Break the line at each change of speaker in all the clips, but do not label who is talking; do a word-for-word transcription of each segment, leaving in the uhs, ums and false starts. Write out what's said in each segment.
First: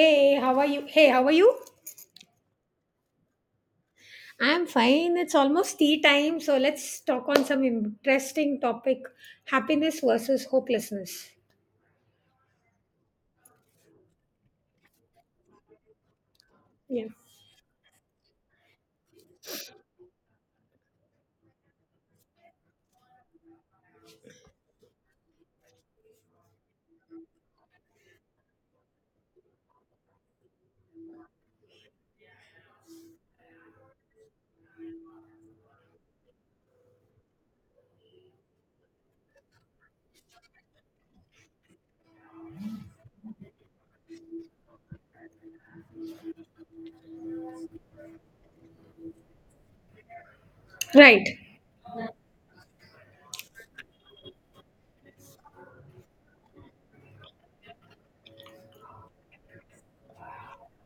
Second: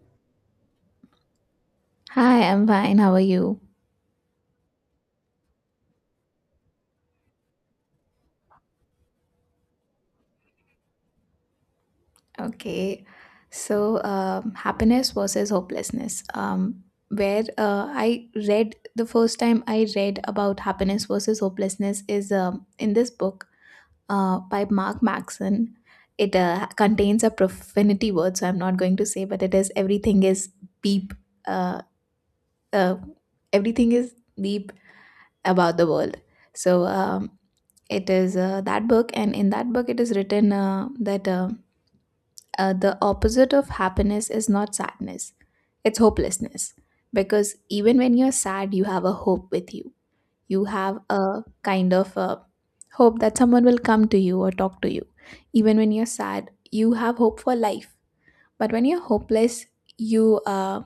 Hey, how are you? Hey, how are you?
Hi, I'm fine. How are you?
I'm fine. It's almost tea time, so let's talk on some interesting topic, happiness versus hopelessness.
Okay. So, um, happiness versus hopelessness. Um,
Yeah.
where uh, I read the first time I read about happiness versus hopelessness is um, in this book uh, by Mark Maxon. It uh, contains a profanity word, so I'm not going to say, but it is everything is beep. Uh, uh, Everything is beep about the world. So um, it is uh, that book, and in that book, it is written uh, that. Uh, uh, the opposite of happiness is not sadness, it's hopelessness. Because even when you're sad, you have a hope with you. You have
Right.
a kind of a hope that someone will come to you or talk to you. Even when you're sad, you have hope for life. But when you're hopeless, you uh,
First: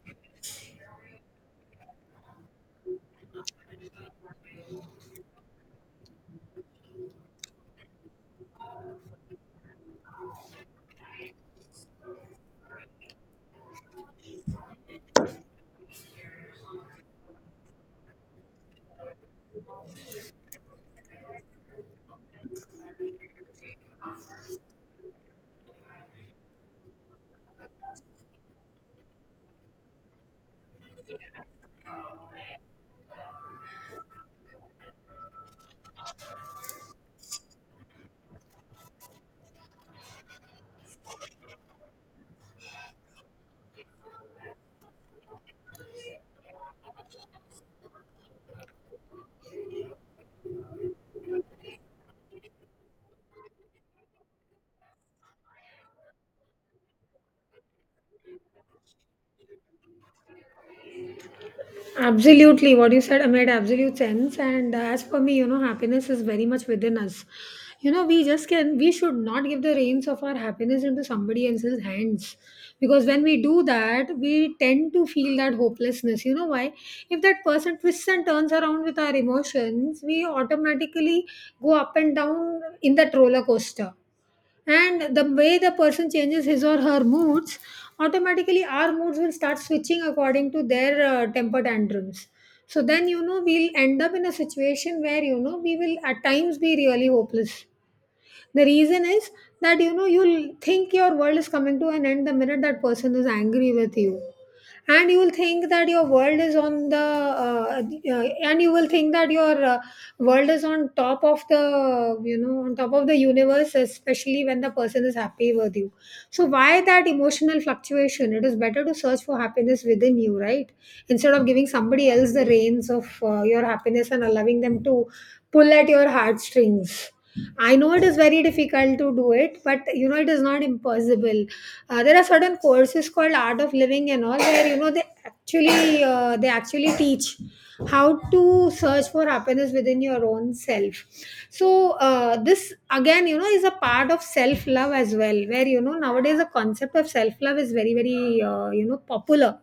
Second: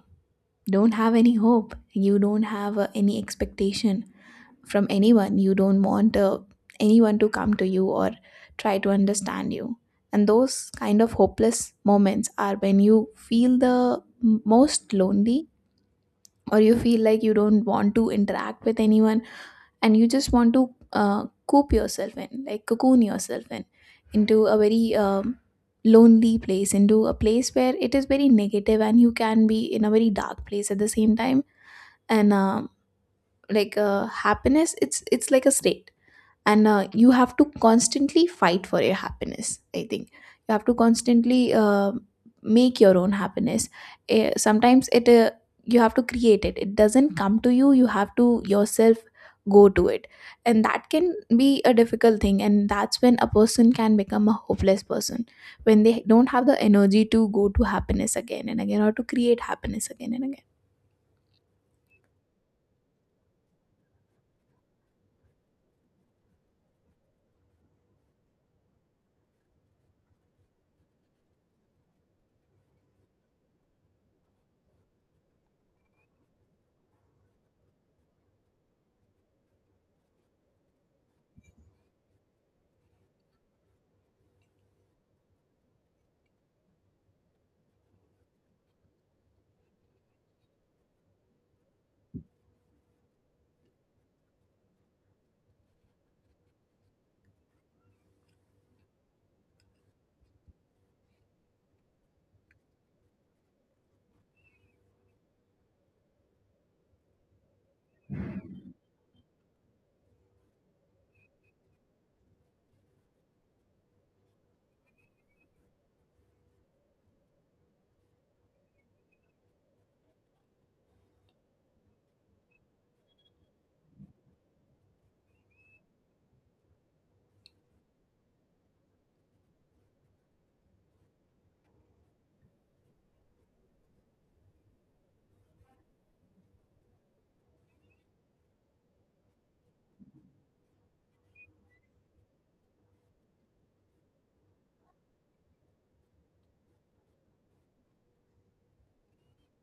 don't have any hope. You don't have uh, any expectation from anyone. You don't want uh, anyone to come to you or try to understand you. And those kind of hopeless moments are when you feel the m- most lonely or you feel like you don't want to interact with anyone and you just want to uh, coop yourself in, like cocoon yourself in, into a very um, lonely place, into a place where it is very negative and you can be in a very dark place at the same time. And um, like uh, happiness, it's it's like a state, and uh, you have to constantly fight for your happiness. I think you have to constantly uh, make your own happiness. Eh, sometimes it uh, you have to create it. It doesn't come to you. You have to yourself go to it, and that can be a difficult thing. And that's when a person can become a hopeless person, when they don't have the energy to go to happiness again and again or to create happiness again and again.
Absolutely. What you said made absolute sense. And uh, as for me, you know, happiness is very much within us. You know, we just can, we should not give the reins of our happiness into somebody else's hands. Because when we do that, we tend to feel that hopelessness. You know why? If that person twists and turns around with our emotions, we automatically go up and down in that roller coaster, and the way the person changes his or her moods, automatically our moods will start switching according to their uh, temper tantrums. So then, you know, we'll end up in a situation where, you know, we will at times be really hopeless. The reason is that, you know, you'll think your world is coming to an end the minute that person is angry with you, and you will think that your world is on the uh, uh, and you will think that your uh, world is on top of the, you know, on top of the universe, especially when the person is happy with you. So why that emotional fluctuation? It is better to search for happiness within you, right, instead of giving somebody else the reins of uh, your happiness and allowing them to pull at your heartstrings. I know it is very difficult to do it, but you know, it is not impossible. Uh, there are certain courses called Art of Living and all where you know they actually uh, they actually teach how to search for happiness within your own self. So uh, this again, you know, is a part of self love as well, where you know nowadays the concept of self love is very very uh, you know popular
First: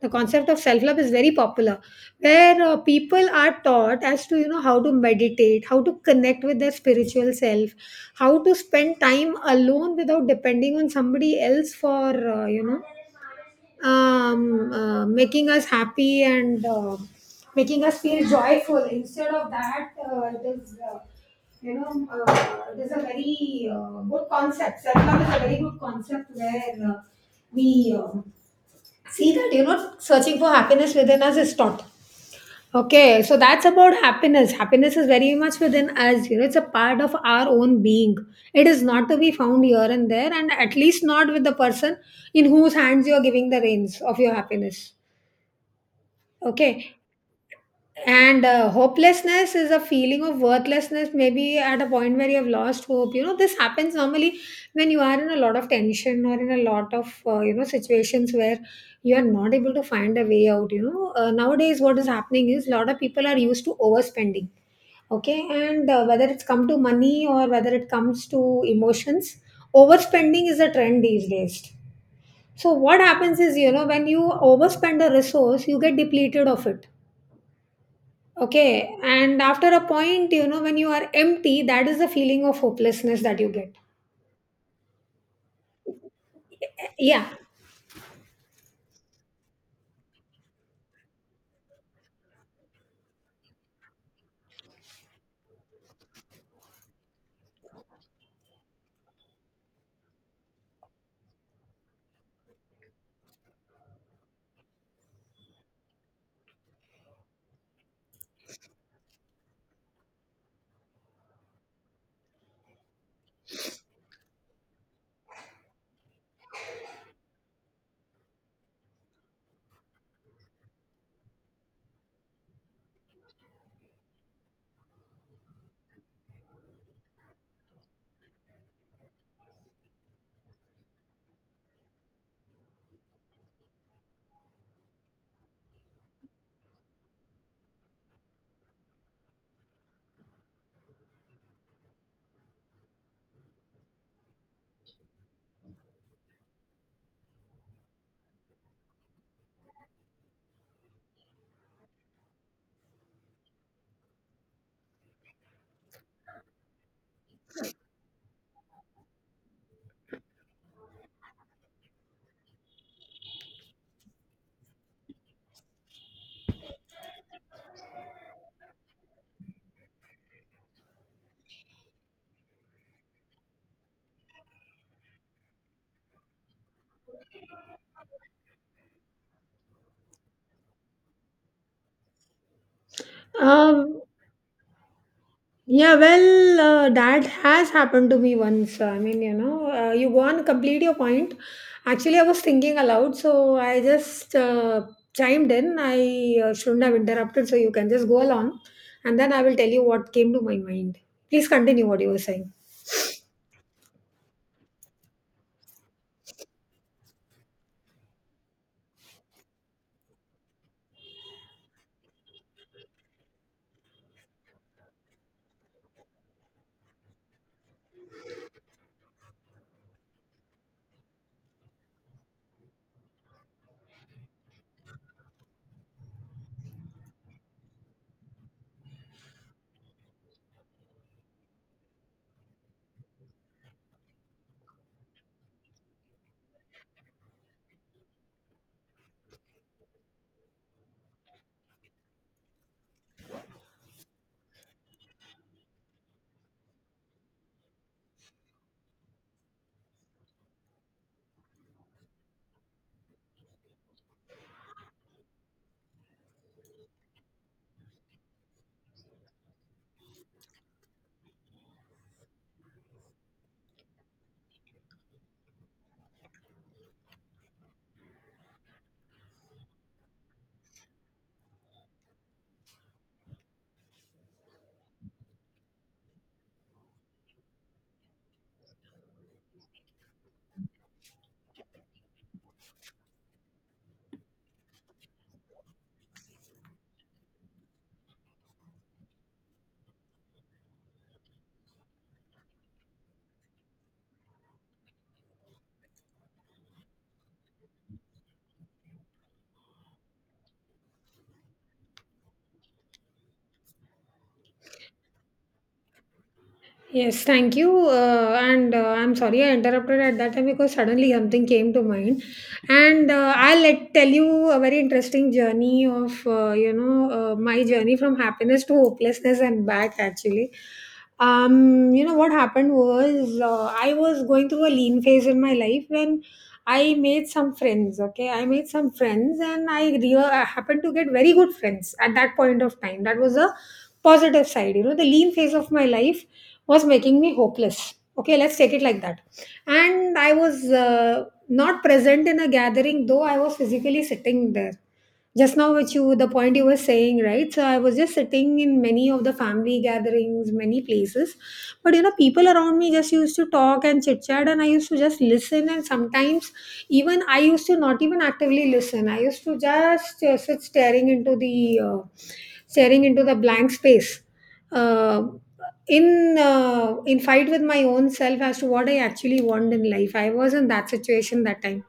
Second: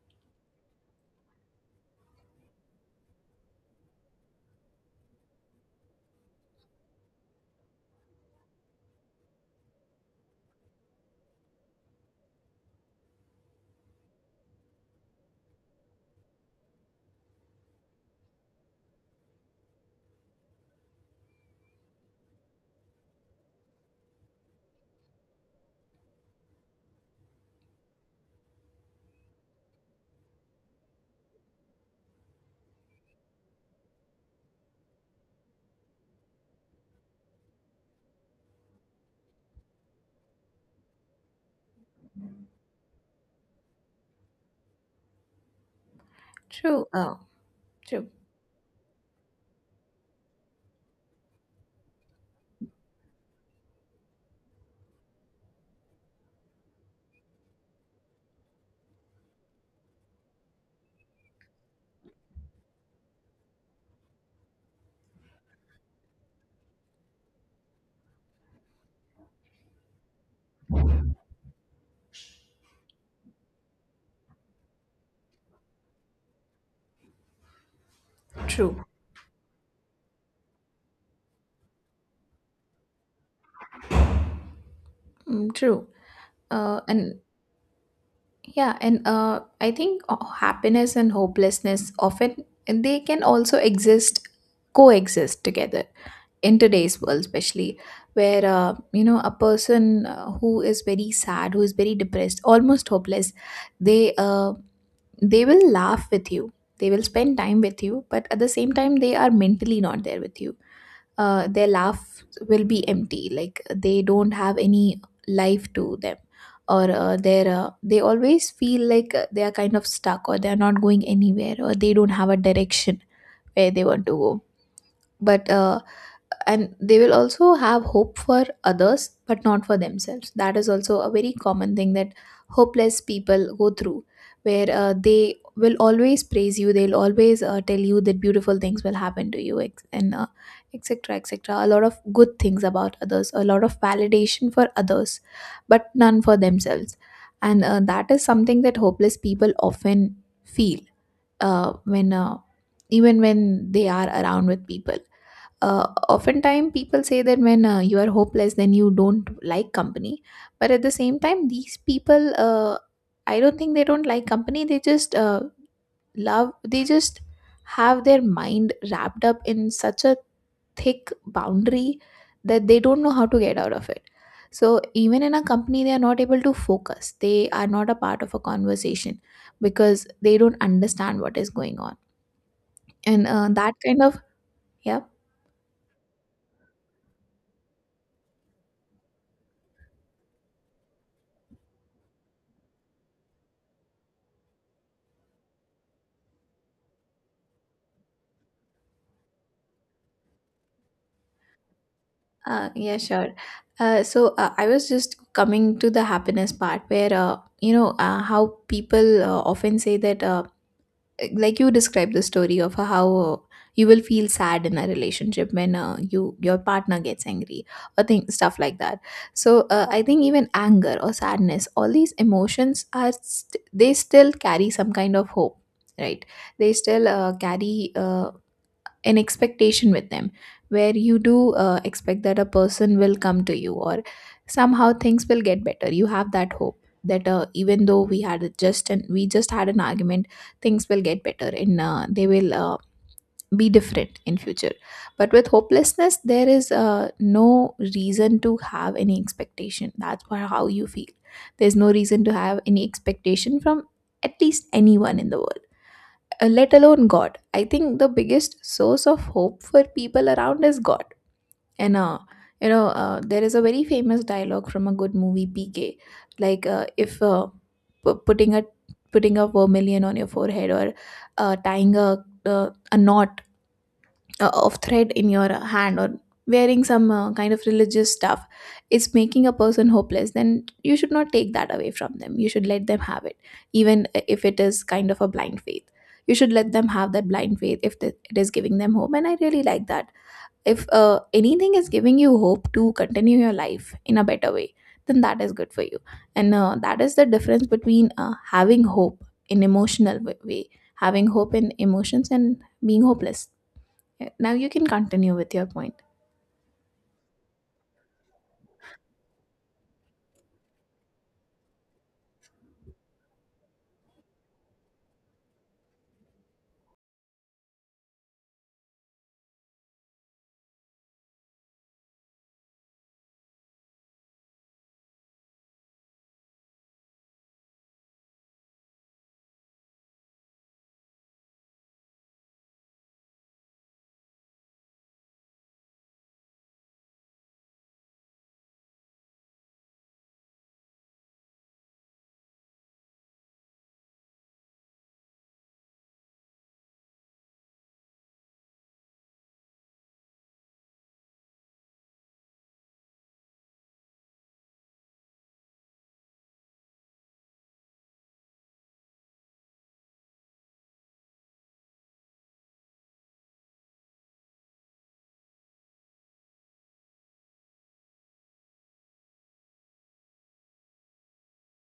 the concept of self love is very popular, where uh, people are taught as to, you know, how to meditate, how to connect with their spiritual self, how to spend time alone without depending on somebody else for uh, you know um, uh, making us happy and uh, making us feel joyful. Instead of that, uh, it is uh, you know uh, it is a very uh, good concept. Self love is a very good concept where uh, we um see that, you know, searching for happiness within us is taught. Okay, so that's about happiness. Happiness is very much within us, you know, it's a part of our own being. It is not to be found here and there, and at least not with the person in whose hands you are giving the reins of your happiness. Okay, and uh, hopelessness is a feeling of worthlessness, maybe at a point where you have lost hope. You know, this happens normally when you are in a lot of tension or in a lot of uh, you know situations where you are not able to find a way out. You know, uh, nowadays what is happening is a lot of people are used to overspending. Okay, and uh, whether it's come to money or whether it comes to emotions, overspending is a trend these days. So what happens is, you know, when you overspend a resource, you get depleted of it.
True.
Okay. And after a point, you know, when you are empty, that is the feeling of hopelessness that you get.
Mm, true. Uh, and
Yeah.
yeah, and uh, I think uh, happiness and hopelessness often they can also exist, coexist together in today's world, especially where uh, you know a person uh, who is very sad, who is very depressed, almost hopeless, they uh, they will laugh with you, they will spend time with you, but at the same time they are mentally not there with you. Uh, their laugh will be empty, like they don't have any life to them, or uh, they're uh, they always feel like uh, they are kind of stuck or they are not going anywhere or they don't have a direction where they want to go. But uh, and they will also have hope for others but not for themselves. That is also a very common thing that hopeless people go through, where uh, they will always praise you, they'll always uh, tell you that beautiful things will happen to you, ex- and uh, etc etc, a lot of good things about others, a lot of validation for others, but none for themselves. And uh, that is something that hopeless people often feel uh, when uh, even when they are around with people. Uh, oftentimes people say that when uh, you are hopeless then you don't like company, but at the same time these people uh, I don't think they don't like company, they just uh, love they just have their mind wrapped up in such a thick boundary that they don't know how to get out of it. So even in a company they are not able to focus, they are not a part of a conversation, because they don't understand what is going on. And uh, that
Um,
kind of yeah
yeah, well, uh, that has happened to me once. I mean, you know, uh, you go on, complete your point. Actually, I was thinking aloud, so I just uh, chimed in. I uh, shouldn't have interrupted, so you can just go along, and then I will tell you what came to my mind. Please continue what you were saying.
Uh, yeah, sure. Uh, so uh, I was just coming to the happiness part where, uh, you know, uh, how people uh, often say that, uh, like you described the story of how uh, you will feel sad in a relationship when uh, you your partner gets angry or think stuff like that. So uh, I think even anger or sadness, all these emotions are st- they still carry some kind of hope, right? They still uh, carry uh, an expectation with them, where you do uh, expect that a person will come to you or somehow things will get better. You have that hope that uh, even though we had a just and we just had an argument, things will get better and uh, they will uh, be different in future. But with hopelessness there is uh, no reason to have any expectation, that's wha- how you feel. There's no reason to have any expectation from at least anyone in the world, uh, let alone God. I think the biggest source of hope for people around is God. And uh, you know, uh, there is a very famous dialogue from a good movie, P K. Like uh, if uh, pu- putting a putting a vermilion on your forehead or uh, tying a uh, a knot uh, of thread in your hand or wearing some uh, kind of religious stuff is making a person hopeless, then you should not take that away from them. You should let them have it, even if it is kind of a blind faith. You should let them have that blind faith, if the- it is giving them hope, and I really like that. If uh, anything is giving you hope to continue your life in a better way, then that is good for you. And uh, that is the difference between uh, having hope in emotional w- way having hope in emotions and being hopeless. Yeah, now you can continue with your point.
Yes, thank you. Uh, and uh, I'm sorry I interrupted at that time because suddenly something came to mind. And uh, I'll let, tell you a very interesting journey of, uh, you know, uh, my journey from happiness to hopelessness and back actually. Um, you know, what happened was, uh, I was going through a lean phase in my life when I made some friends. Okay, I made some friends and I re- I happened to get very good friends at that point of time. That was a positive side. You know, the lean phase of my life was making me hopeless. Okay, let's take it like that. And I was uh, not present in a gathering, though I was physically sitting there. Just now, which you, the point you were saying, right? So I was just sitting in many of the family gatherings, many places. But you know, people around me just used to talk and chit chat, and I used to just listen. And sometimes, even I used to not even actively listen. I used to just uh, sit staring into the uh, staring into the blank space uh, in uh, in fight with my own self as to what I actually want in life. I was in that situation that time.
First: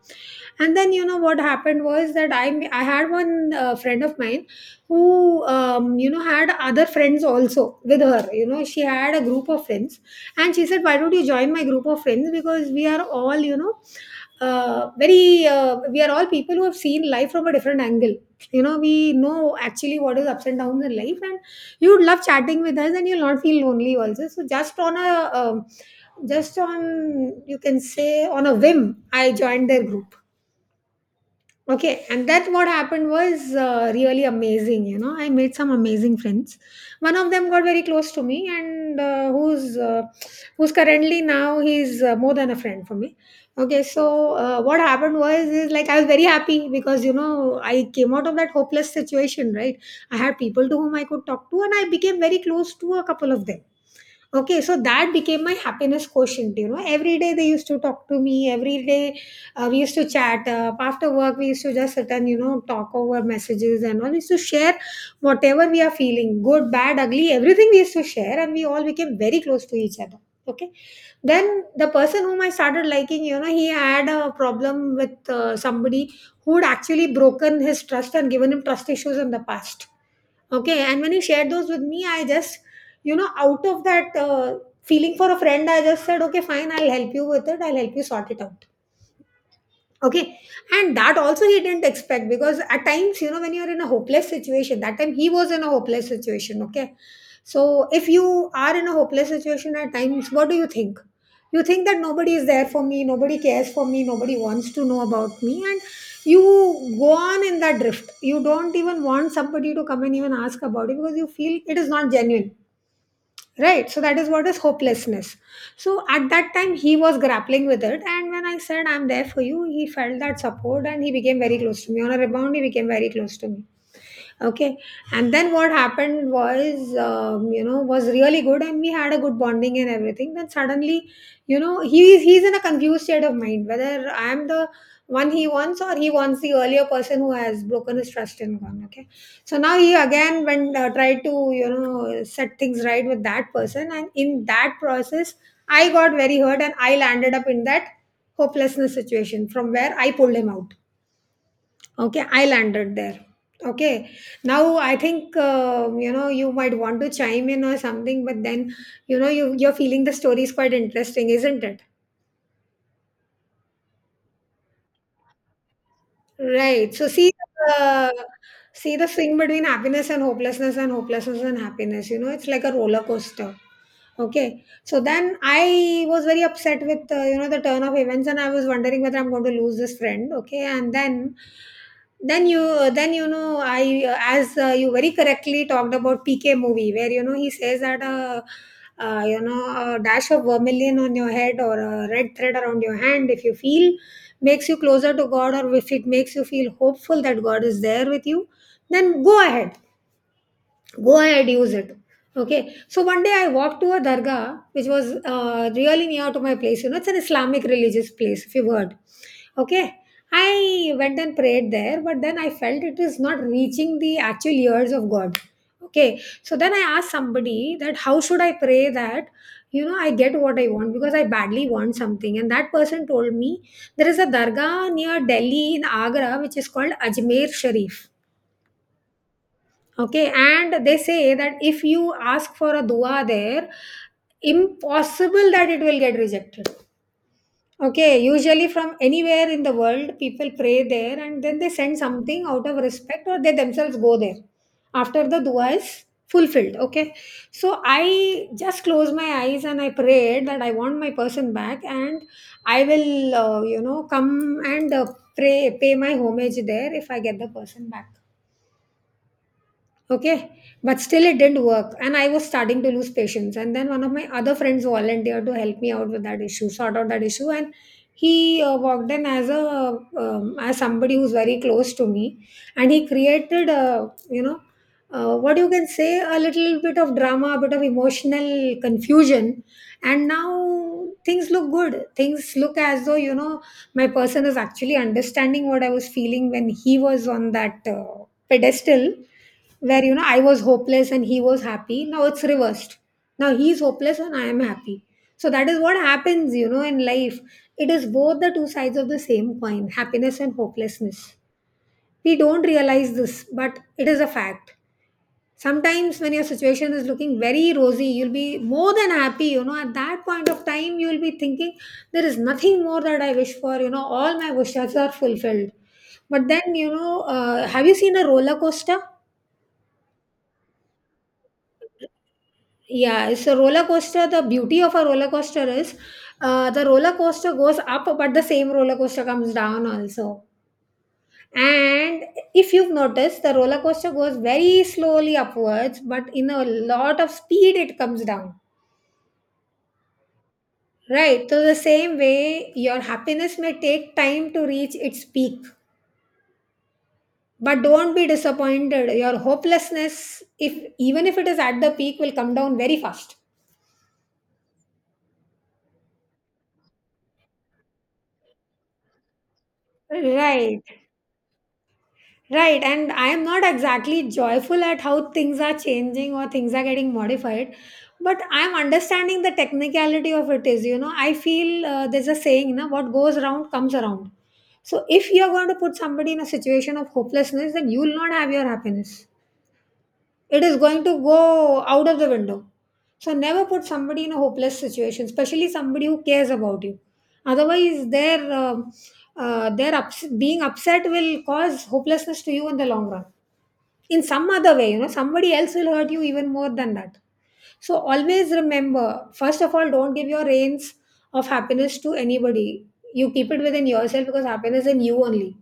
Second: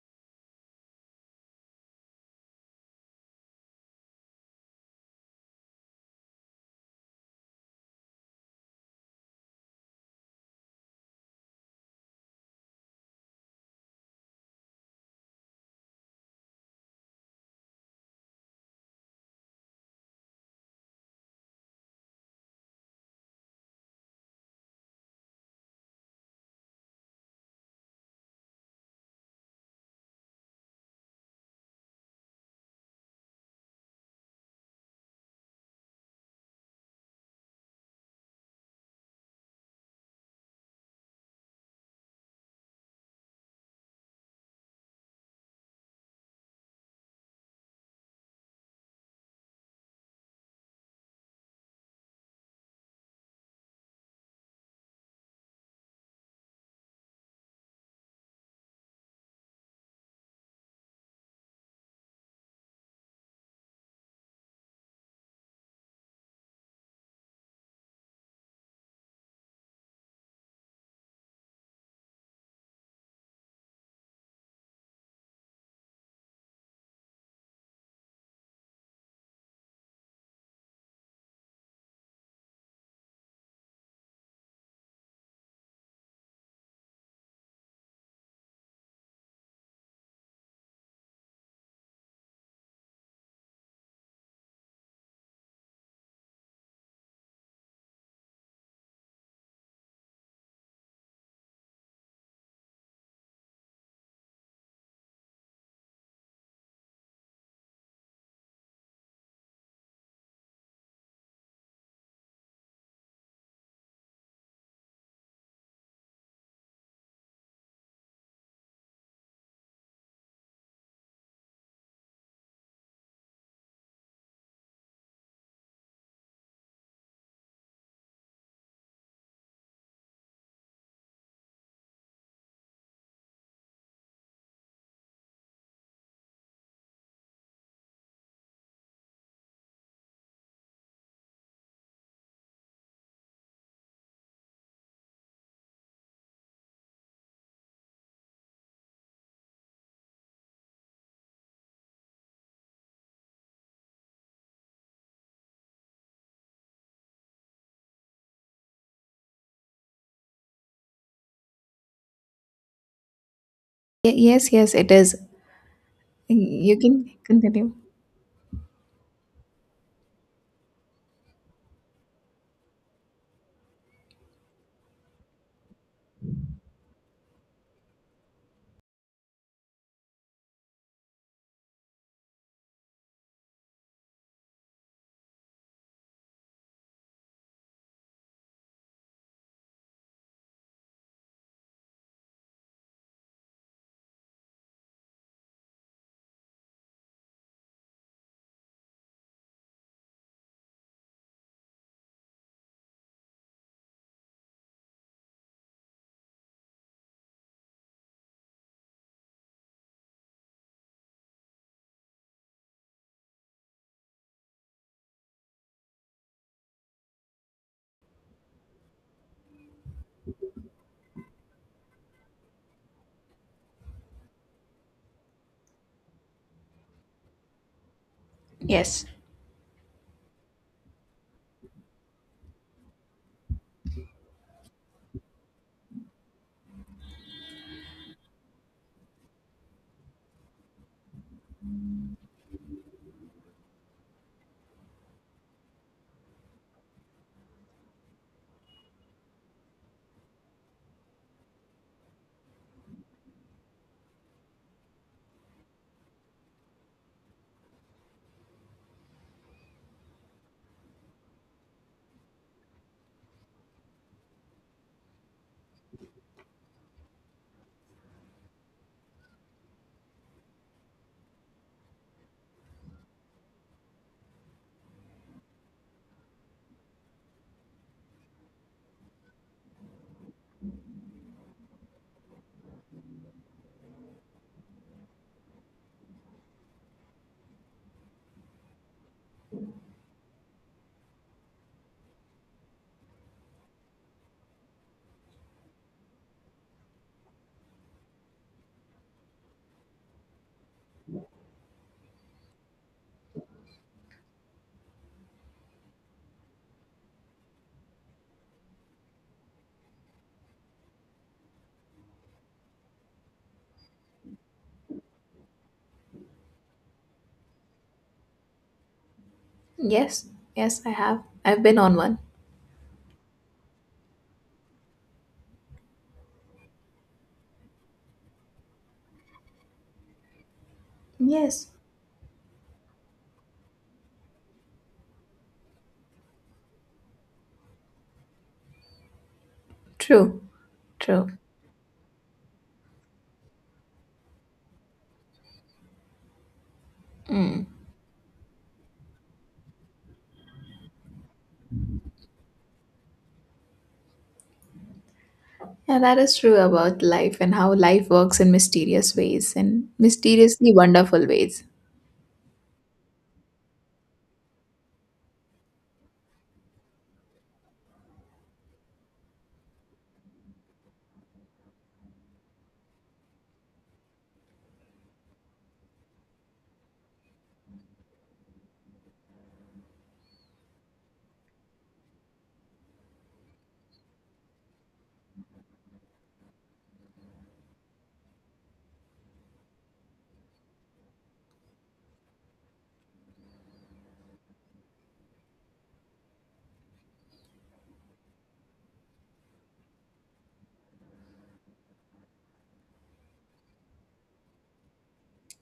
And then you know what happened was that i i had one uh, friend of mine who um, you know had other friends also with her. You know, she had a group of friends, and she said, why don't you join my group of friends, because we are all, you know, uh, very uh, we are all people who have seen life from a different angle. You know, we know actually what is ups and downs in life, and you would love chatting with us, and you'll not feel lonely also. So just on a um, just on you can say on a whim, I joined their group. Okay, and that what happened was uh, really amazing. You know, I made some amazing friends. One of them got very close to me, and uh, who's uh, who's currently now, he's uh, more than a friend for me. Okay, so uh, what happened was is like I was very happy because, you know, I came out of that hopeless situation, right? I had people to whom I could talk to, and I became very close to a couple of them. Okay, so that became my happiness quotient. You know, every day they used to talk to me. Every day uh, we used to chat. Uh, after work, we used to just sit and, you know, talk over messages and all. We used to share whatever we are feeling, good, bad, ugly, everything we used to share, and we all became very close to each other. Okay, then the person whom I started liking, you know, he had a problem with uh, somebody who'd actually broken his trust and given him trust issues in the past. Okay, and when he shared those with me, I just, you know, out of that uh, feeling for a friend, I just said, okay, fine, I'll help you with it. I'll help you sort it out. Okay, and that also he didn't expect, because at times, you know, when you're in a hopeless situation, that time he was in a hopeless situation. Okay, so if you are in a hopeless situation at times, what do you think? You think that nobody is there for me, nobody cares for me, nobody wants to know about me, and you go on in that drift. You don't even want somebody to come and even ask about it, because you feel it is not genuine, right? So that is what is hopelessness. So at that time he was grappling with it, and when I said I'm there for you, he felt that support and he became very close to me. On a rebound, he became very close to me. Okay, and then what happened was, um, you know, was really good, and we had a good bonding and everything. Then suddenly, you know, he's he's in a confused state of mind whether I am the one he wants or he wants the earlier person who has broken his trust and gone. Okay, so now he again went, uh, tried to, you know, set things right with that person, and in that process I got very hurt and I landed up in that hopelessness situation from where I pulled him out. Okay, I landed there. Okay. Now I think, uh, you know, you might want to chime in or something, but then you know you you're feeling the story is quite interesting, isn't it?
Y- yes, yes, it is. You
Right. So
can
see
continue.
the see the swing between happiness and hopelessness, and hopelessness and happiness. You know, it's like a roller coaster. Okay. So then I was very upset with uh, you know the turn of events, and I was wondering whether I'm going to lose this friend. Okay, and then, then you then you know, I, as uh, you very correctly talked about, PK movie, where, you know, he says that, uh, uh, you know, a dash of vermilion on your head or a red thread around your hand, if you feel makes you closer to God, or if it makes you feel hopeful that God is there with you, then go ahead, go ahead, use it. Okay, so one day I walked to a dargah which was uh, really near to my place. You know, it's an Islamic religious place, if you've heard. Okay. I went and prayed there, but then I felt it is not reaching the actual ears of God. Okay, so then I asked somebody that how should I pray that, you know, I get what I want, because I badly want something. And that person told me there is a dargah near Delhi, in Agra, which is called Ajmer Sharif.
Yes.
Okay, and they say that if you ask for a dua there, impossible that it will get rejected. Okay, usually from anywhere in the world people pray there, and then they send something out of respect, or they themselves go there after the dua is fulfilled. Okay. So I just closed my eyes and I prayed that I want my person back, and I will, uh, you know, come and uh, pray pay my homage there if I get the person back. Okay. But still it didn't work, and I was starting to lose patience. And then one of my other friends volunteered to help me out with that issue, sort out that issue. And he uh, walked in as a um, as somebody who's very close to me, and he created, a you know, uh, what you can say, a little bit of drama, a bit of emotional confusion. And now things look good, things look as though, you know, my person is actually understanding what I was feeling when he was on that uh, pedestal, where, you know, I was hopeless and he was happy. Now it's reversed. Now he's hopeless and I am happy. So that is what happens, you know, in life. It is both the two sides of the same coin, happiness and hopelessness. We don't realize this, but it is a fact. Sometimes when your situation is looking very rosy, you'll be more than happy, you know, at that point of time you'll be thinking there is nothing more that I wish for, you know, all my wishes are fulfilled. But then, you know, uh, have you seen a roller coaster?
Yes. Yes, I have. I've been on one.
Yeah, it's a roller coaster. The beauty of a roller coaster is, uh, the roller coaster goes up, but the same roller coaster comes down also.
Yes.
And if you've noticed, the roller coaster goes very slowly upwards, but in a lot of speed it comes down.
True. True.
Right. So, the same way, your happiness may take time to reach its peak, but don't be disappointed. Your hopelessness, if even if it is at the peak, will come down very fast.
Yeah, that is true about life and how life works in mysterious ways and mysteriously
Right,
wonderful ways.
right. And I am not exactly joyful at how things are changing or things are getting modified, but I'm understanding the technicality of it is, you know, I feel, uh, there's a saying, na, what goes around comes around. So if you're going to put somebody in a situation of hopelessness, then you'll not have your happiness. It is going to go out of the window. So never put somebody in a hopeless situation, especially somebody who cares about you. Otherwise, their um uh, their ups- being upset will cause hopelessness to you in the long run, in some other way. You know, somebody else will hurt you even more than that. So always remember, first of all, don't give your reins of happiness to anybody. You keep it within yourself, because happiness is in you only.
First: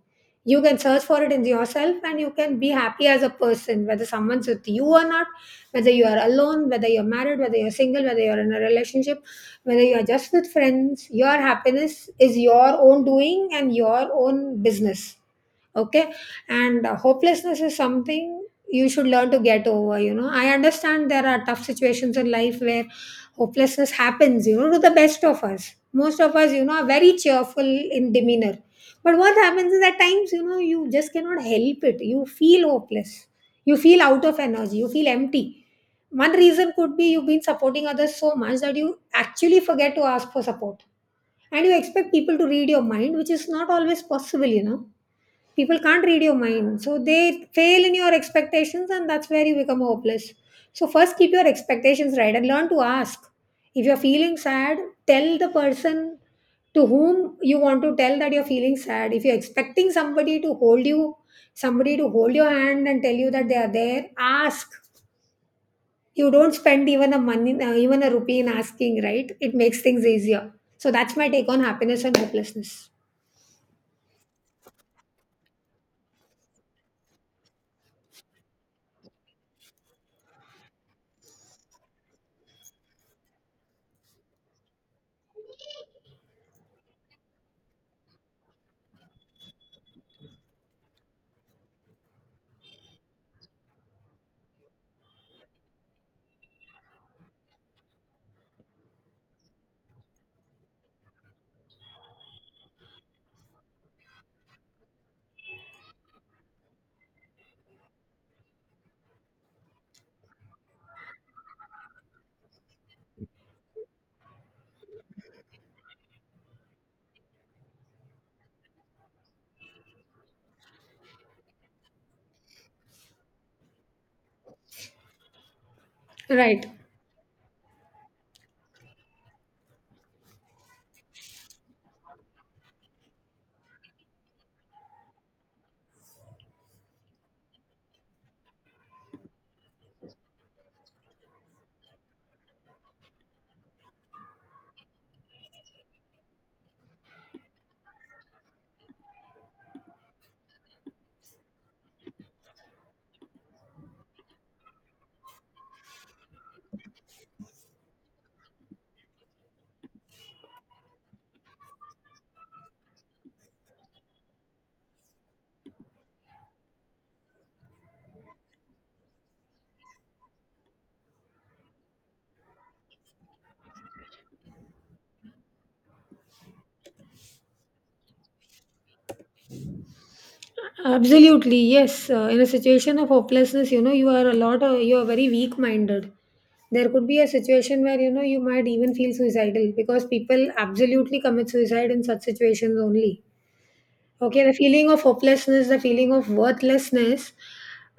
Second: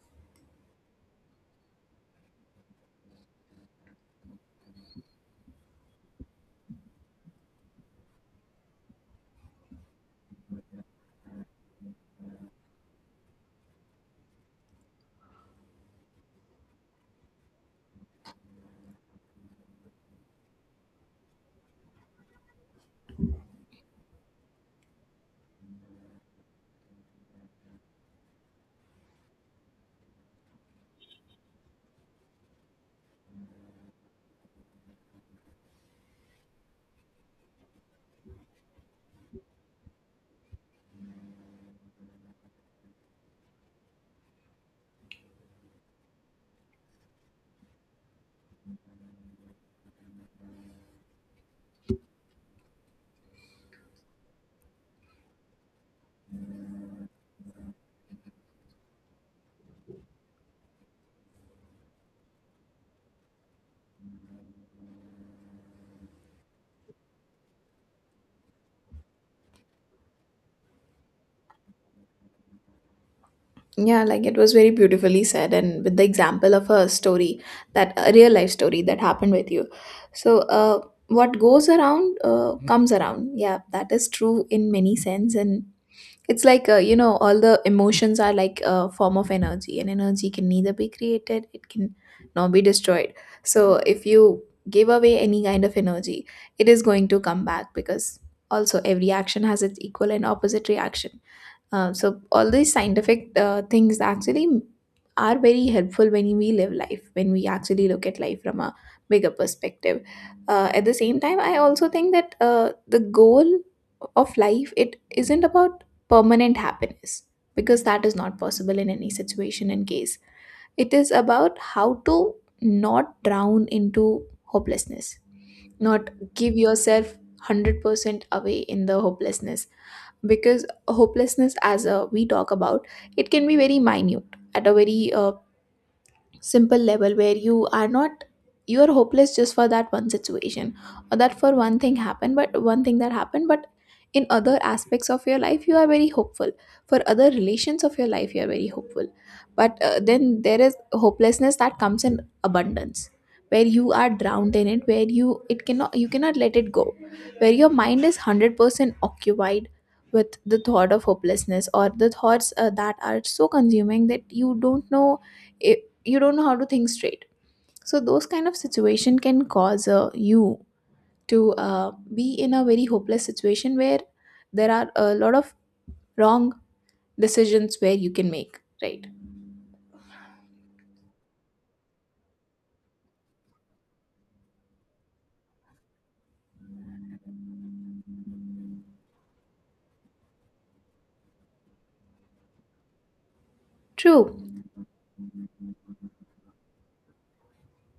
You can search for it in yourself, and you can be happy as a person, whether someone's with you or not, whether you are alone, whether you're married, whether you're single, whether you're in a relationship, whether you're just with friends. Your happiness is your own doing and your own business. Okay. And uh, hopelessness is something you should learn to get over. You know, I understand there are tough situations in life where hopelessness happens, you know, to the best of us. Most of us, you know, are very cheerful in demeanor. But what happens is, at times, you know, you just cannot help it. You feel hopeless, you feel out of energy, you feel empty. One reason could be you've been supporting others so much that you actually forget to ask for support. And you expect people to read your mind, which is not always possible, you know. People can't read your mind. So they fail in your expectations, and that's where you become hopeless. So, first, keep your expectations right and learn to ask. If you're feeling sad, tell the person to whom you want to tell that you're feeling sad. If you're expecting somebody to hold you, somebody to hold your hand and tell you that they are there, ask. You don't spend even a money, uh, even a rupee in asking, right? It makes things easier. So that's my take on happiness and hopelessness.
Yeah, like it was very beautifully said, and with the example of a story that a real life story that happened with you. So, uh, what goes around uh, comes around. Yeah, that is true in many sense, and it's like uh, you know all the emotions are like a form of energy, and energy can neither be created, it can nor be destroyed. So if you give away any kind of energy, it is going to come back, because also every action has its equal and opposite reaction. Uh, so all these scientific uh, things actually are very helpful when we live life, when we actually look at life from a bigger perspective. Uh, at the same time, I also think that uh, the goal of life, it isn't about permanent happiness, because that is not possible in any situation and case. It is about how to not drown into hopelessness, not give
Right.
yourself one hundred percent away in the hopelessness, because hopelessness, as uh, we talk about, it can be very minute at a very uh, simple level where you are not, you are hopeless just for that one situation or that for one thing happened but one thing that happened, but in other aspects of your life you are very hopeful, for other relations of your life you are very hopeful. But uh, then there is hopelessness that comes in abundance, where you are drowned in it, where you it cannot you cannot let it go, where your mind is one hundred percent occupied with the thought of hopelessness, or the thoughts uh, that are so consuming that you don't know it, you don't know how to think straight. So those kind of situation can cause uh, you to uh, be in a very hopeless situation where there are a lot of wrong decisions where you can make right.
Absolutely, yes. Uh, in a situation of hopelessness, you know, you are a lot, uh, you are very weak minded. There could be a situation where, you know, you might even feel suicidal, because people absolutely commit suicide in such situations only.
True.
Okay, the feeling of hopelessness, the feeling of worthlessness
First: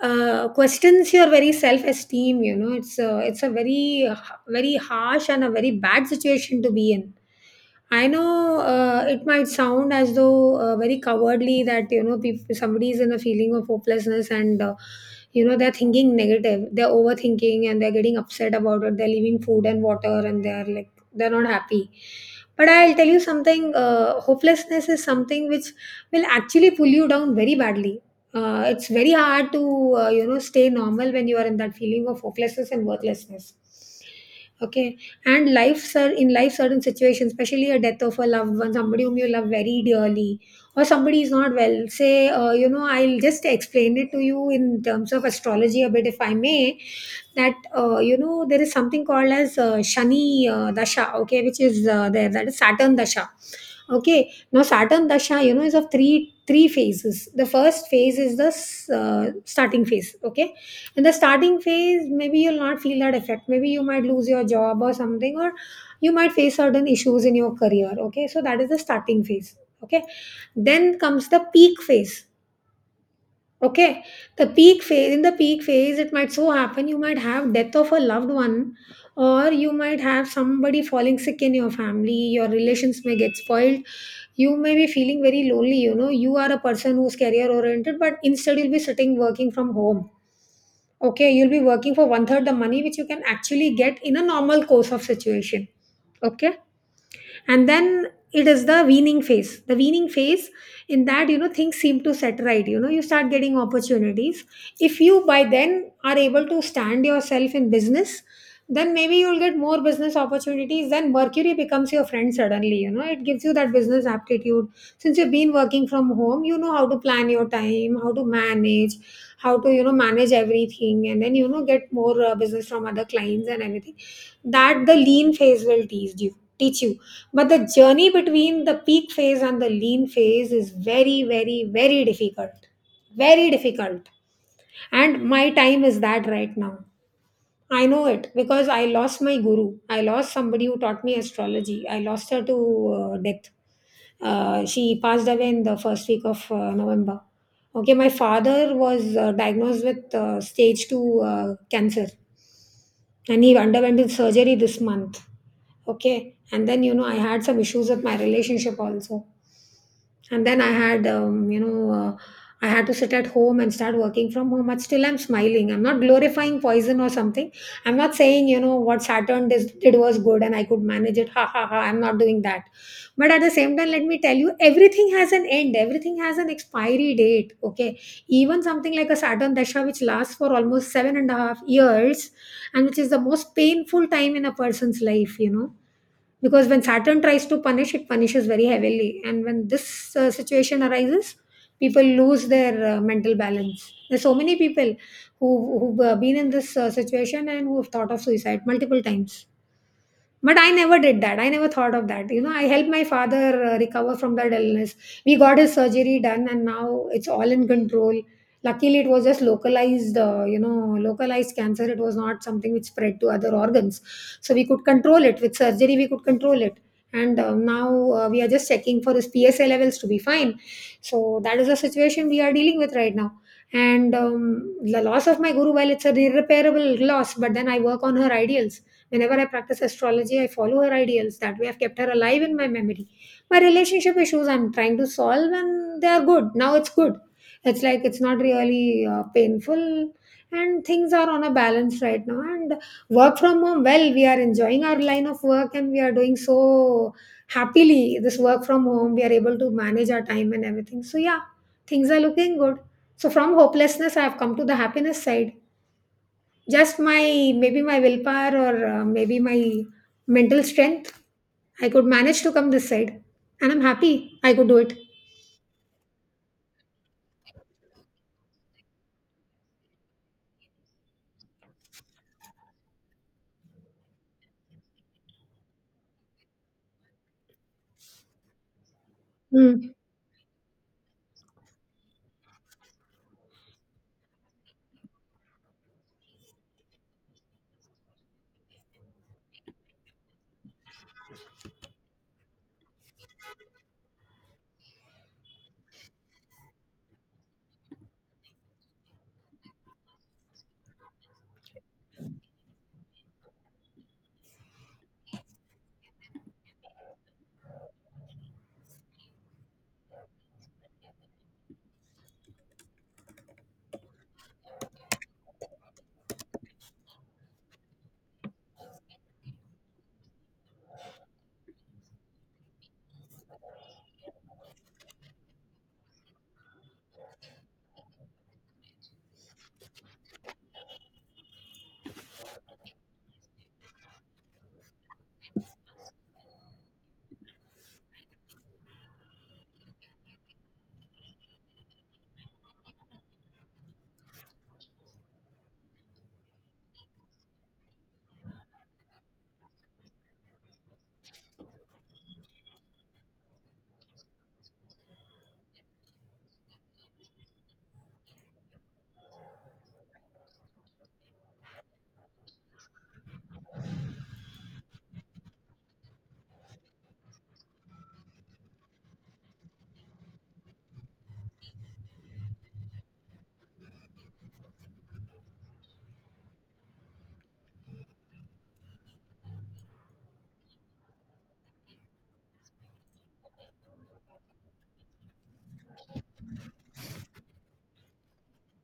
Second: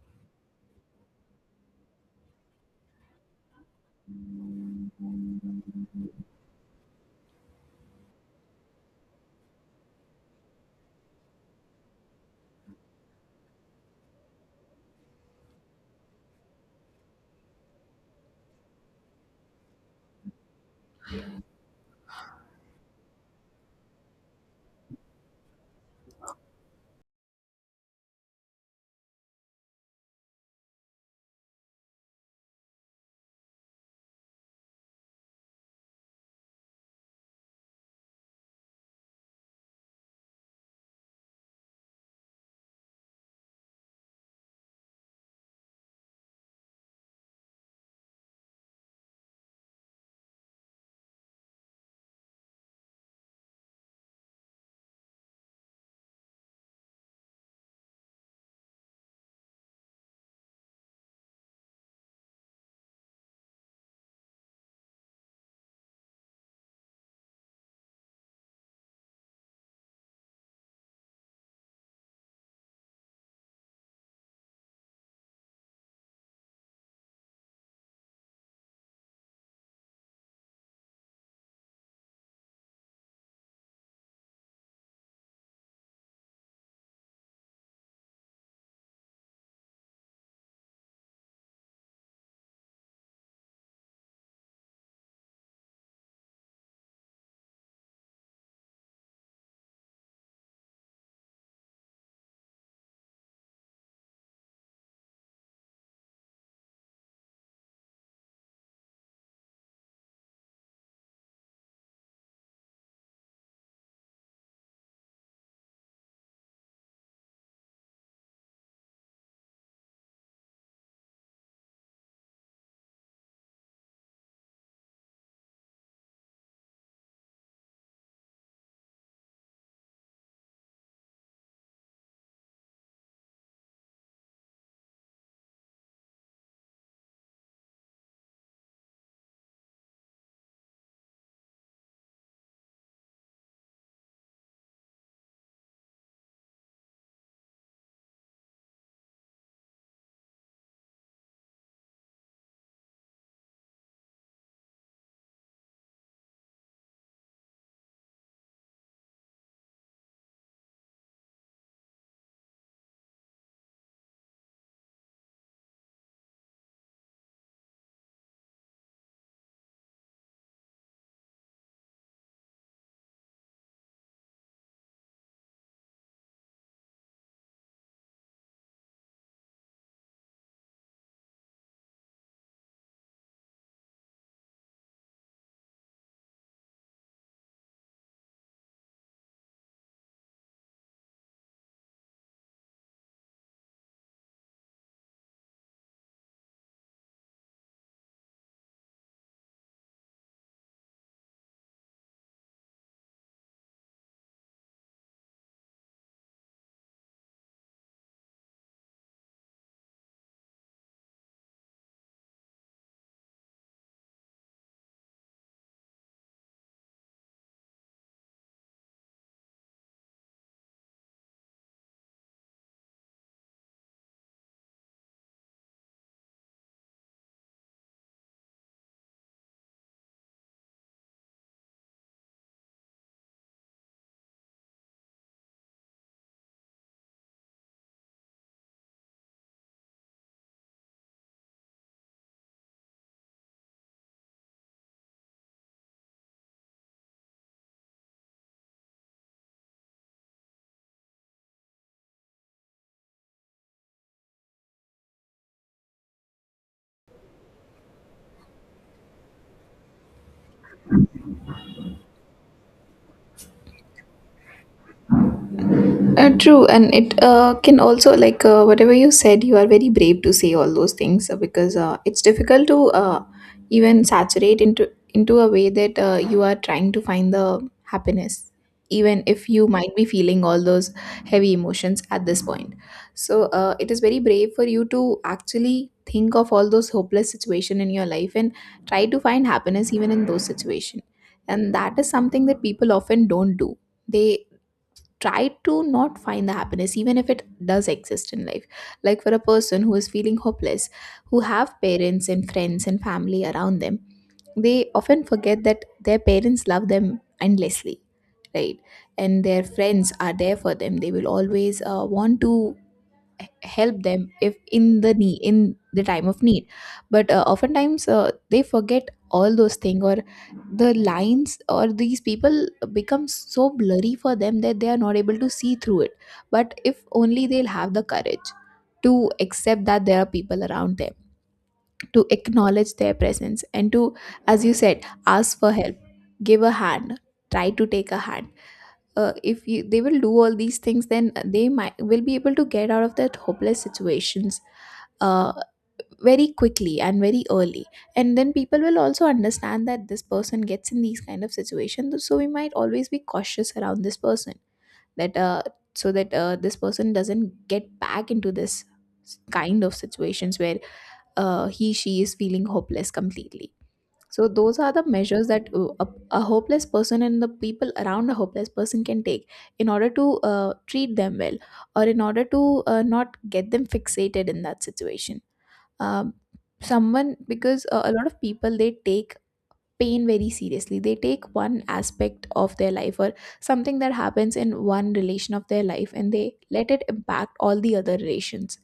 uh, questions your very self esteem. You know, it's a, it's a very, uh, very harsh and a very bad situation to be in. I know, uh, it might sound as though uh, very cowardly, that, you know, peop somebody is in a feeling of hopelessness, and uh, you know, they're thinking negative, they're overthinking, and they're getting upset about it. They're leaving food and water, and they're like, they're not happy. But I'll tell you something. Uh, hopelessness is something which will actually pull you down very badly. Uh, it's very hard to uh, you know, stay normal when you are in that feeling of hopelessness and worthlessness. Okay. And life sir, in life certain situations, especially a death of a loved one, somebody whom you love very dearly, or somebody is not well. Say, uh, you know, I'll just explain it to you in terms of astrology a bit, if I may. That, uh, you know, there is something called as uh, Shani uh, Dasha. Okay, which is uh, there, that is Saturn Dasha. Okay, now Saturn Dasha, you know, is of three three phases. The first phase is the uh, starting phase. Okay, in the starting phase, maybe you'll not feel that effect. Maybe you might lose your job or something, or you might face certain issues in your career. Okay, so that is the starting phase. Okay, then comes the peak phase. Okay, the peak phase. In the peak phase, it might so happen you might have death of a loved one, or you might have somebody falling sick in your family. Your relations may get spoiled. You may be feeling very lonely, you know. You are a person who's career oriented, but instead you'll be sitting working from home. Okay, you'll be working for one third the money which you can actually get in a normal course of situation. Okay. And then it is the weaning phase, the weaning phase. In that, you know, things seem to set right. You know, you start getting opportunities. If you by then are able to stand yourself in business, then maybe you'll get more business opportunities. Then Mercury becomes your friend suddenly. You know, it gives you that business aptitude. Since you've been working from home, you know how to plan your time, how to manage, how to, you know, manage everything. And then, you know, get more uh, business from other clients and everything. That the lean phase will teach you, teach you. But the journey between the peak phase and the lean phase is very very very difficult. Very difficult. And my time is that right now. I know it because I lost my guru, I lost somebody who taught me astrology. I lost her to uh, death. Uh, she passed away in the first week of uh, November. Okay, my father was uh, diagnosed with uh, stage two uh, cancer, and he underwent his surgery this month. Okay. And then, you know, I had some issues with my relationship also. And then I had, um, you know, uh, I had to sit at home and start working from home. But still I'm smiling, I'm not glorifying poison or something. I'm not saying, you know, what Saturn dis- did was good and I could manage it, ha ha ha. I'm not doing that. But at the same time, let me tell you, everything has an end, everything has an expiry date. Okay. Even something like a Saturn Dasha, which lasts for almost seven and a half years, and which is the most painful time in a person's life, you know, because when Saturn tries to punish, it punishes very heavily. And when this uh, situation arises, people lose their uh, mental balance. There's so many people who who've uh, been in this uh, situation and who have thought of suicide multiple times. But I never did that. I never thought of that. You know, I helped my father uh, recover from that illness. We got his surgery done and now it's all in control. Luckily, it was just localized, uh, you know, localized cancer. It was not something which spread to other organs. So we could control it. With surgery, we could control it. And uh, now uh, we are just checking for his P S A levels to be fine. So that is the situation we are dealing with right now. And um, The loss of my guru, well, it's an irreparable loss, but then I work on her ideals. Whenever I practice astrology, I follow her ideals. That way, I've kept her alive in my memory. My relationship issues I'm trying to solve, and they are good. Now it's good. It's like it's not really uh, painful, and things are on a balance right now. And work from home, well, we are enjoying our line of work and we are doing so happily. This work from home, we are able to manage our time and everything. So, yeah, things are looking good. So, from hopelessness, I have come to the happiness side. Just my, maybe my willpower, or uh, maybe my mental strength. I could manage to come this side, and I'm happy I could do it.
Uh, true, and it uh, can also, like uh, whatever you said, you are very brave to say all those things, uh, because uh, it's difficult to uh, even saturate into into a way that uh, you are trying to find the happiness, even if you
Hmm.
might be feeling all those heavy emotions at this point. So uh, it is very brave for you to actually think of all those hopeless situation in your life and try to find happiness even in those situation, and that is something that people often don't do. They try to not find the happiness even if it does exist in life, like for a person who is feeling hopeless who have parents and friends and family around them. They often forget that their parents love them endlessly, right, and their friends are there for them. They will always uh, want to h- help them if in the need, in the time of need. But uh, oftentimes uh, they forget all those things, or the lines or these people become so blurry for them that they are not able to see through it. But if only they'll have the courage to accept that there are people around them, to acknowledge their presence, and to, as you said, ask for help, give a hand, try to take a hand. Uh, if you, they will do all these things, then they might will be able to get out of that hopeless situations uh, very quickly and very early. And then people will also understand that this person gets in these kind of situations, so we might always be cautious around this person, that uh, so that uh, this person doesn't get back into this kind of situations where uh, he she is feeling hopeless completely. So those are the measures that uh, a, a hopeless person and the people around a hopeless person can take in order to uh, treat them well, or in order to uh, not get them fixated in that situation. Um, someone because uh, a lot of people, they take pain very seriously. They take one aspect of their life, or something that happens in one relation of their life, and they let it impact all the other relations.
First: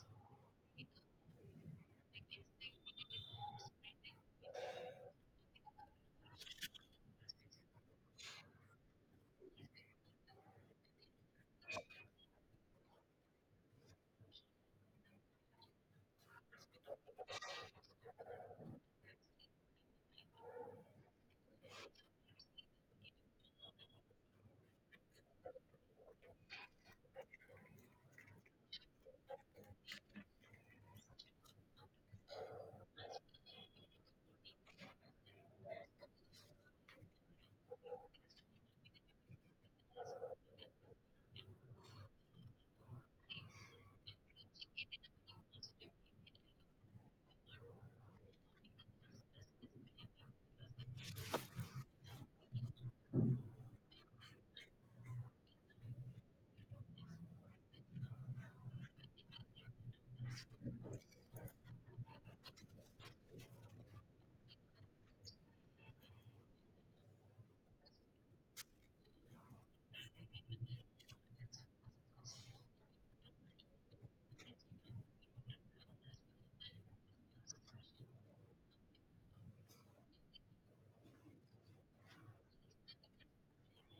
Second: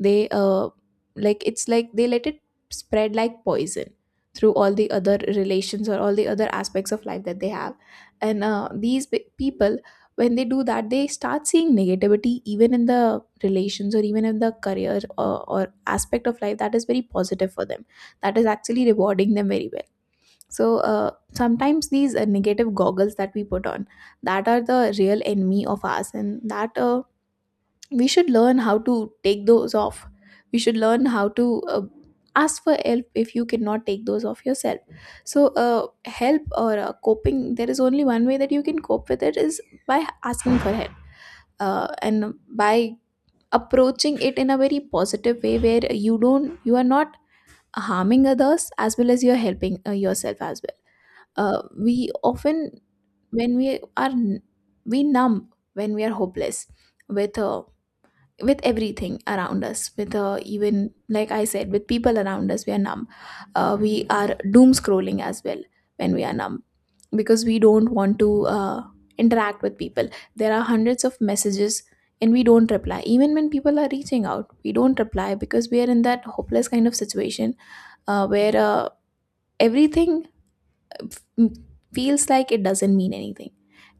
They uh like, it's like they let it spread like poison through all the other relations or all the other aspects of life that they have. And uh, these pe- people, when they do that, they start seeing negativity even in the relations, or even in the career, or, or aspect of life that is very positive for them, that is actually rewarding them very well. So uh, sometimes these uh, negative goggles that we put on, that are the real enemy of us, and that uh, we should learn how to take those off. We should learn how to uh, ask for help if you cannot take those off yourself. So uh, help or uh, coping, there is only one way that you can cope with it, is by asking for help, uh, and by approaching it in a very positive way where you don't you are not harming others, as well as you're helping uh, yourself as well. Uh, we often, when we are n- we numb when we are hopeless, with uh, with everything around us, with uh, even, like I said, with people around us, we are numb. Uh, we are doom scrolling as well when we are numb, because we don't want to uh, interact with people. There are hundreds of messages, and we don't reply even when people are reaching out. We don't reply because we are in that hopeless kind of situation, uh, where uh, everything f- feels like it doesn't mean anything.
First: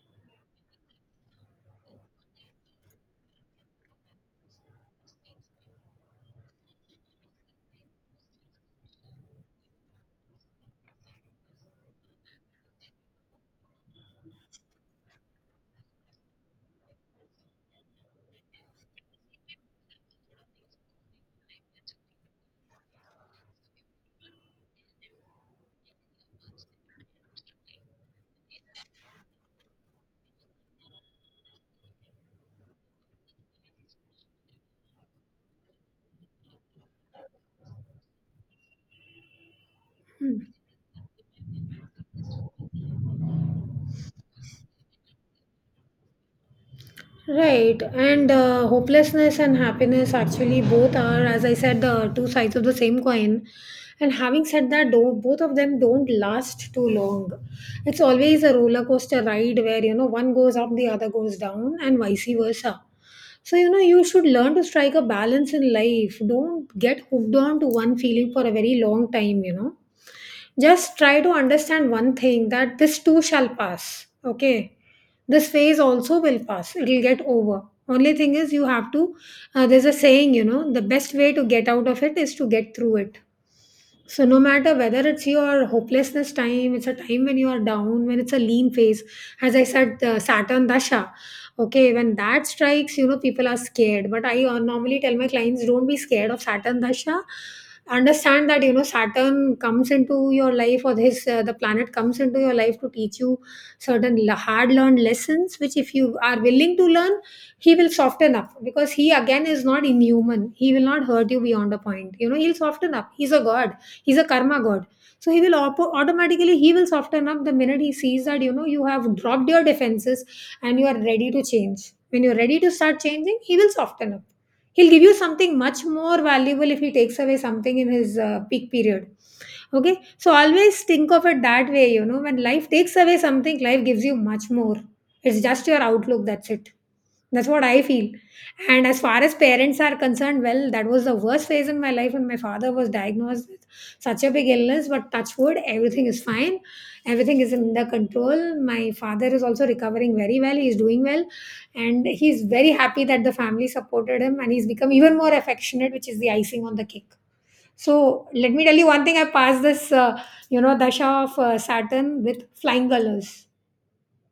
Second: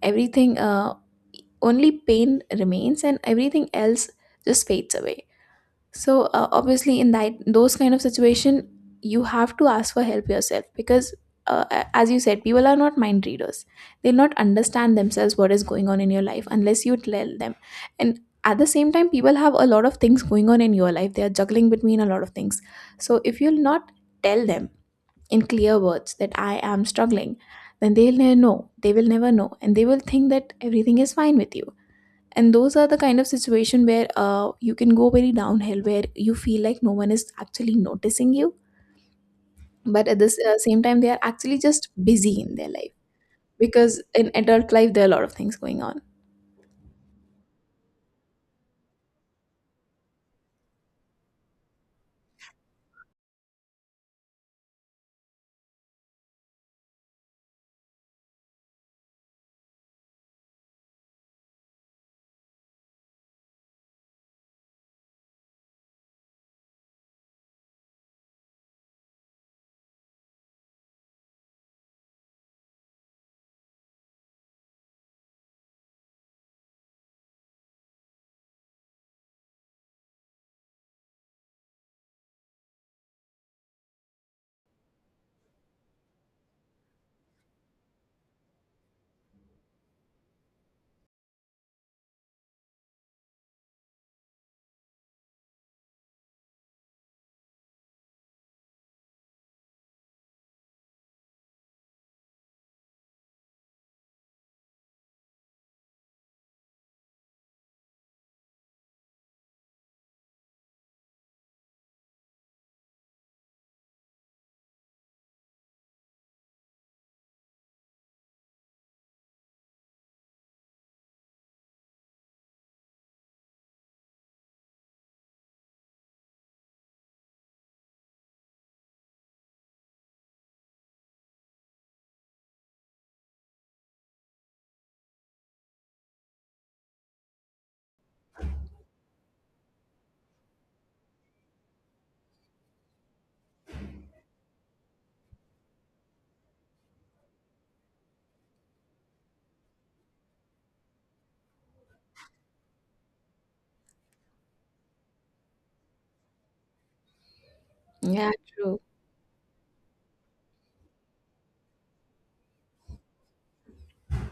Everything, uh, only pain remains, and everything else just fades away. So uh, obviously, in that those kind of situation, you have to ask for help yourself because, uh, a- as you said, people are not mind readers. They'll not understand themselves what is going on in your life unless you tell them. And at the same time, people have a lot of things going on in your life. They are juggling between a lot of things. So if you'll not tell them in clear words that I am struggling, then they'll never know. They will never know, and they will think that everything is fine with you. And those are the kind of situation where uh, you can go very downhill, where you feel like no one is actually noticing you, but at this uh, same time, they are actually just busy in their life, because in adult life there are a lot of things going on.
Right, and uh, hopelessness and happiness actually both are, as I said, the two sides of the same coin. And having said that, though, both of them don't last too long. It's always a roller coaster ride where, you know, one goes up, the other goes down, and vice versa. So, you know, you should learn to strike a balance in life. Don't get hooked on to one feeling for a very long time. You know, just try to understand one thing, that this too shall pass. Okay. This phase also will pass. It'll get over. Only thing is, you have to, uh, there's a saying, you know, the best way to get out of it is to get through it. So, no matter whether it's your hopelessness time, it's a time when you are down, when it's a lean phase, as I said, uh, Saturn Dasha. Okay, when that strikes, you know, people are scared. But I uh, normally tell my clients, don't be scared of Saturn Dasha. Understand that, you know, Saturn comes into your life, or his, uh, the planet comes into your life to teach you certain hard learned lessons. Which, if you are willing to learn, he will soften up, because he again is not inhuman. He will not hurt you beyond a point. You know, he'll soften up. He's a god. He's a karma god. So he will op- automatically he will soften up the minute he sees that, you know, you have dropped your defenses and you are ready to change. When you're ready to start changing, he will soften up. He'll give you something much more valuable if he takes away something in his uh, peak period. Okay, so always think of it that way. You know, when life takes away something, life gives you much more. It's just your outlook, that's it. That's what I feel. And as far as parents are concerned, well, that was the worst phase in my life when my father was diagnosed with such a big illness. But touch wood, everything is fine. Everything is under control. My father is also recovering very well. He is doing well. And he's very happy that the family supported him, and he's become even more affectionate, which is the icing on the cake. So
Yeah,
let me tell
true.
you one thing. I passed this, uh, you know, dasha of uh, Saturn with flying colors.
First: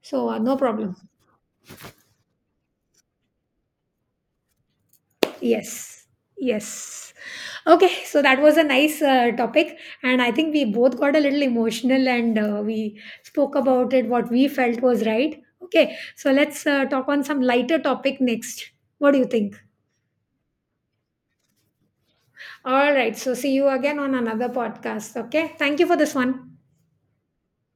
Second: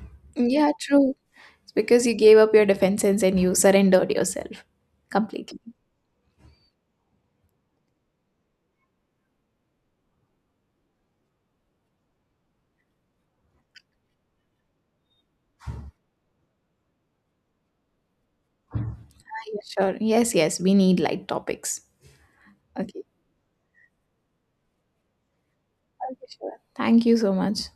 So uh, no
Yeah,
problem.
true. It's because you gave up your defenses and you surrendered yourself completely.
Yes, yes. Okay, so that was a nice uh, topic, and I think we both got a little emotional, and uh, we spoke about it. What we felt was right. Okay, so let's uh, talk on some lighter topic next. What do you think?
Yeah, sure. Yes, yes. We need light topics.
All
Okay.
right. So see you again on another podcast. Okay. Thank you for this one.
Thank you so much.